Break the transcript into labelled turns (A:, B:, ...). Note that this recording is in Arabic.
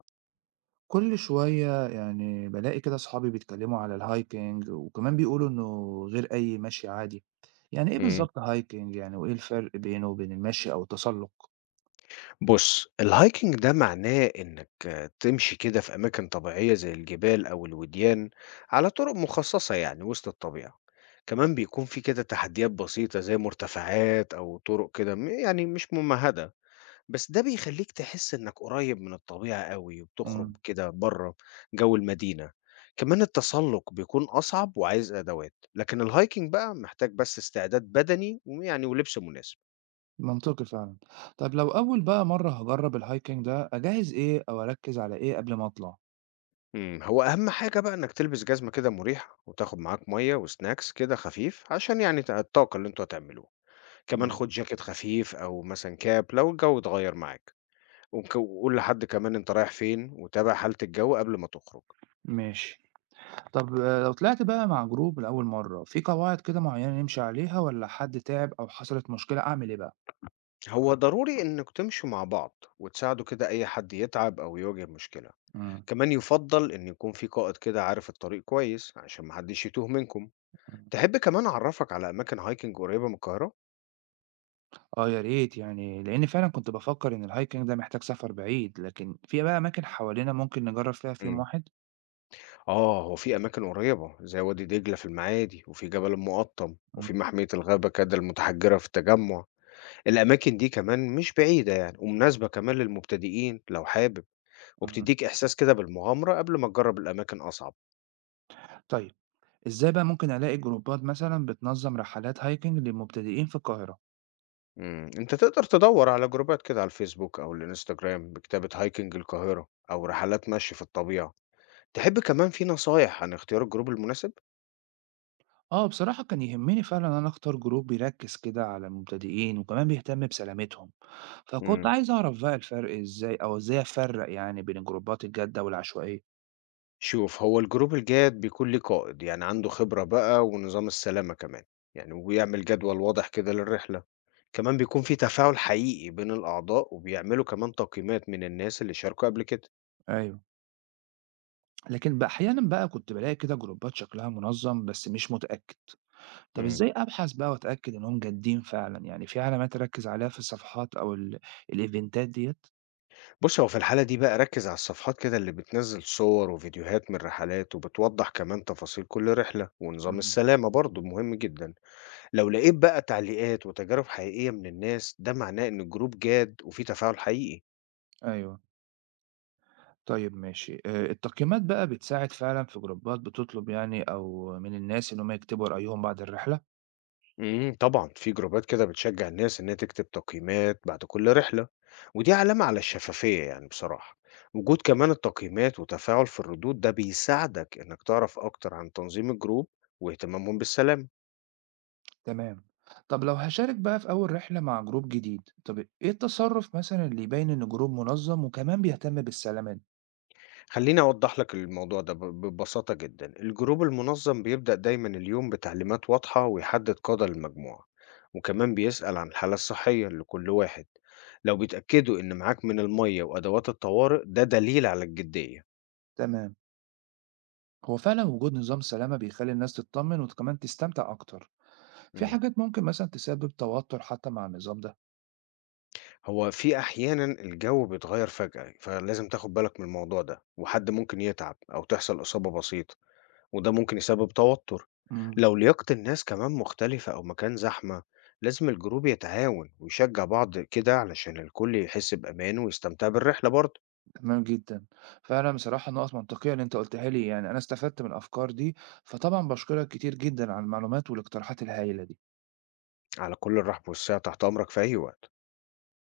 A: كل شوية يعني بالاقي كده صحابي بيتكلموا على الهايكنج، وكمان بيقولوا إنه غير أي مشي عادي. يعني إيه
B: إمم.
A: بالظبط هايكنج يعني، وإيه الفرق بينه وبين المشي أو التسلق؟
B: بُص، الhiking ده معناه إنك تمشي كده في أماكن طبيعية زي الجبال أو الوديان على طرق مخصصة يعني وسط الطبيعة. كمان بيكون في كده تحديات بسيطة زي مرتفعات أو طرق كده م يعني مش ممهدة، بس ده بيخلّيك تحس إنك قريب من الطبيعة أوي وبتخرج
A: امم
B: كده برّه جو المدينة. كمان التسلق بيكون أصعب وعايز أدوات، لكن الhiking بقى محتاج بس استعداد بدني ولبس مناسب.
A: منطقي فعلا. طب لو أول بقى مرة هجرب الهايكنج ده، أجهز إيه أو أركز على إيه قبل ما أطلع؟
B: هو أهم حاجة بقى إنك تلبس جزمة كده مريحة وتاخد معاك مية وسناكس كده خفيف عشان الطاقة اللي انتوا هتعملوه. كمان خد
A: مم.
B: جاكيت خفيف أو مثلا كاب لو الجو اتغير معاك، وك- وقول لحد كمان انت رايح فين وتابع حالة الجو قبل ما تخرج.
A: ماشي. طب آه، لو طلعت بقى مع جروب لأول مرة، في قواعد كده معينة نمشي عليها ولا حد تعب أو حصلت مشكلة أعمل إيه بقى؟
B: هو ضروري إنك تمشوا مع بعض وتساعدوا كده أي حد يتعب أو يواجه مشكلة.
A: مم.
B: كمان يفضل إن يكون في قائد كده عارف الطريق كويس عشان محدش يتوه منكم. تحب كمان أعرفك على أماكن هايكنج قريبة من القاهرة؟
A: آه يا ريت، يعني لأن فعلا كنت بفكر إن الهايكنج ده محتاج سفر بعيد، لكن في بقى أماكن حوالينا ممكن نجرب فيها في يوم واحد؟
B: آه، هو في أماكن قريبة زي وادي دجلة في المعادي وفي جبل المقطم وفي
A: مم.
B: محمية الغابة كده المتحجرة في التجمع. الأماكن دي كمان مش بعيدة يعني ومناسبة كمان للمبتدئين لو حابب،
A: مم.
B: وبتديك إحساس كده بالمغامرة قبل ما تجرب الأماكن أصعب.
A: طيب، إزاي بقى ممكن ألاقي جروبات مثلا بتنظم رحلات هايكنج للمبتدئين في القاهرة؟
B: أنت تقدر تدور على جروبات كده على الفيسبوك أو الإنستجرام بكتابة هايكنج القاهرة أو رحلات مشي في الطبيعة. تحب كمان في نصايح عن اختيار الجروب المناسب؟
A: آه بصراحة كان يهمني فعلا إن أنا أختار جروب بيركز كده على المبتدئين وكمان بيهتم بسلامتهم، فكنت
B: مم.
A: عايز أعرف بقى الفرق إزاي، أو إزاي أفرق يعني بين الجروبات الجادة والعشوائية.
B: شوف، هو الجروب الجاد بيكون ليه قائد يعني عنده خبرة بقى ونظام السلامة كمان، يعني وبيعمل جدول واضح كده للرحلة. كمان بيكون في تفاعل حقيقي بين الأعضاء وبيعملوا كمان تقييمات من الناس اللي شاركوا قبل كده.
A: أيوه، لكن بقى أحيانا بقى كنت بلاقي كده جروبات شكلها منظم بس مش متأكد. طب
B: مم.
A: إزاي أبحث بقى وأتأكد إنهم جادين فعلًا، يعني في علامات أركّز عليها في الصفحات أو الإيفنتات ديّة؟
B: بص هو في الحالة دي بقى ركز على الصفحات كده اللي بتنزل صور وفيديوهات من الرحلات وبتوضح كمان تفاصيل كل رحلة، ونظام
A: إمم،
B: السلامة برضه مهم جدا. لو لقيت بقى تعليقات وتجارب حقيقية من الناس ده معناه إن الجروب جاد وفي تفاعل حقيقي.
A: أيوه. طيب ماشي، التقييمات بقى بتساعد فعلًا، في جروبات بتطلب يعني أو من الناس إن هم يكتبوا رأيهم بعد الرحلة؟
B: طبعا في جروبات كده بتشجع الناس انها تكتب تقييمات بعد كل رحلة، ودي علامة على الشفافية يعني بصراحة. وجود كمان التقييمات وتفاعل في الردود ده بيساعدك انك تعرف اكتر عن تنظيم الجروب واهتمامهم بالسلام.
A: تمام. طب لو هاشارك بقى في أول رحلة مع جروب جديد، طب إيه التصرُّف مثلًا اللي يبيّن إن جروب منظَّم وكمان بيهتم بالسلامات؟
B: خليني اوضح لك الموضوع ده ببساطة جدا، الجروب المنظم بيبدأ دايما اليوم بتعليمات واضحة ويحدد قادة المجموعة، وكمان بيسأل عن الحالة الصحية لكل واحد. لو بيتأكدوا ان معاك من المية وادوات الطوارئ ده دليل على الجدية.
A: تمام. هو فعلًا وجود نظام سلامة بيخلّي الناس تتطمن وكمان تستمتع أكتر، في
B: مم.
A: حاجات ممكن مثلًا تسبب توتر حتى مع النظام ده.
B: هو في أحيانًا الجو بيتغيّر فجأة، فلازم تاخد بالك من الموضوع ده، وحد ممكن يتعب أو تحصل إصابة بسيطة، وده ممكن يسبب توتر.
A: إمم،
B: لو لياقة الناس كمان مختلفة أو مكان زحمة، لازم الجروب يتعاون ويشجع بعض كده علشان الكل يحس بأمان ويستمتع بالرحلة برضه.
A: تمام جدًا. فعلًا بصراحة نُقَط منطقية اللي أنت قُلتها لي، يعني أنا استفدت من الأفكار دي، فطبعًا باشكرك كتير جدًا على المعلومات والاقتراحات الهايلة دي.
B: على كل الرحب والسعة، تحت أمرك في أي وقت.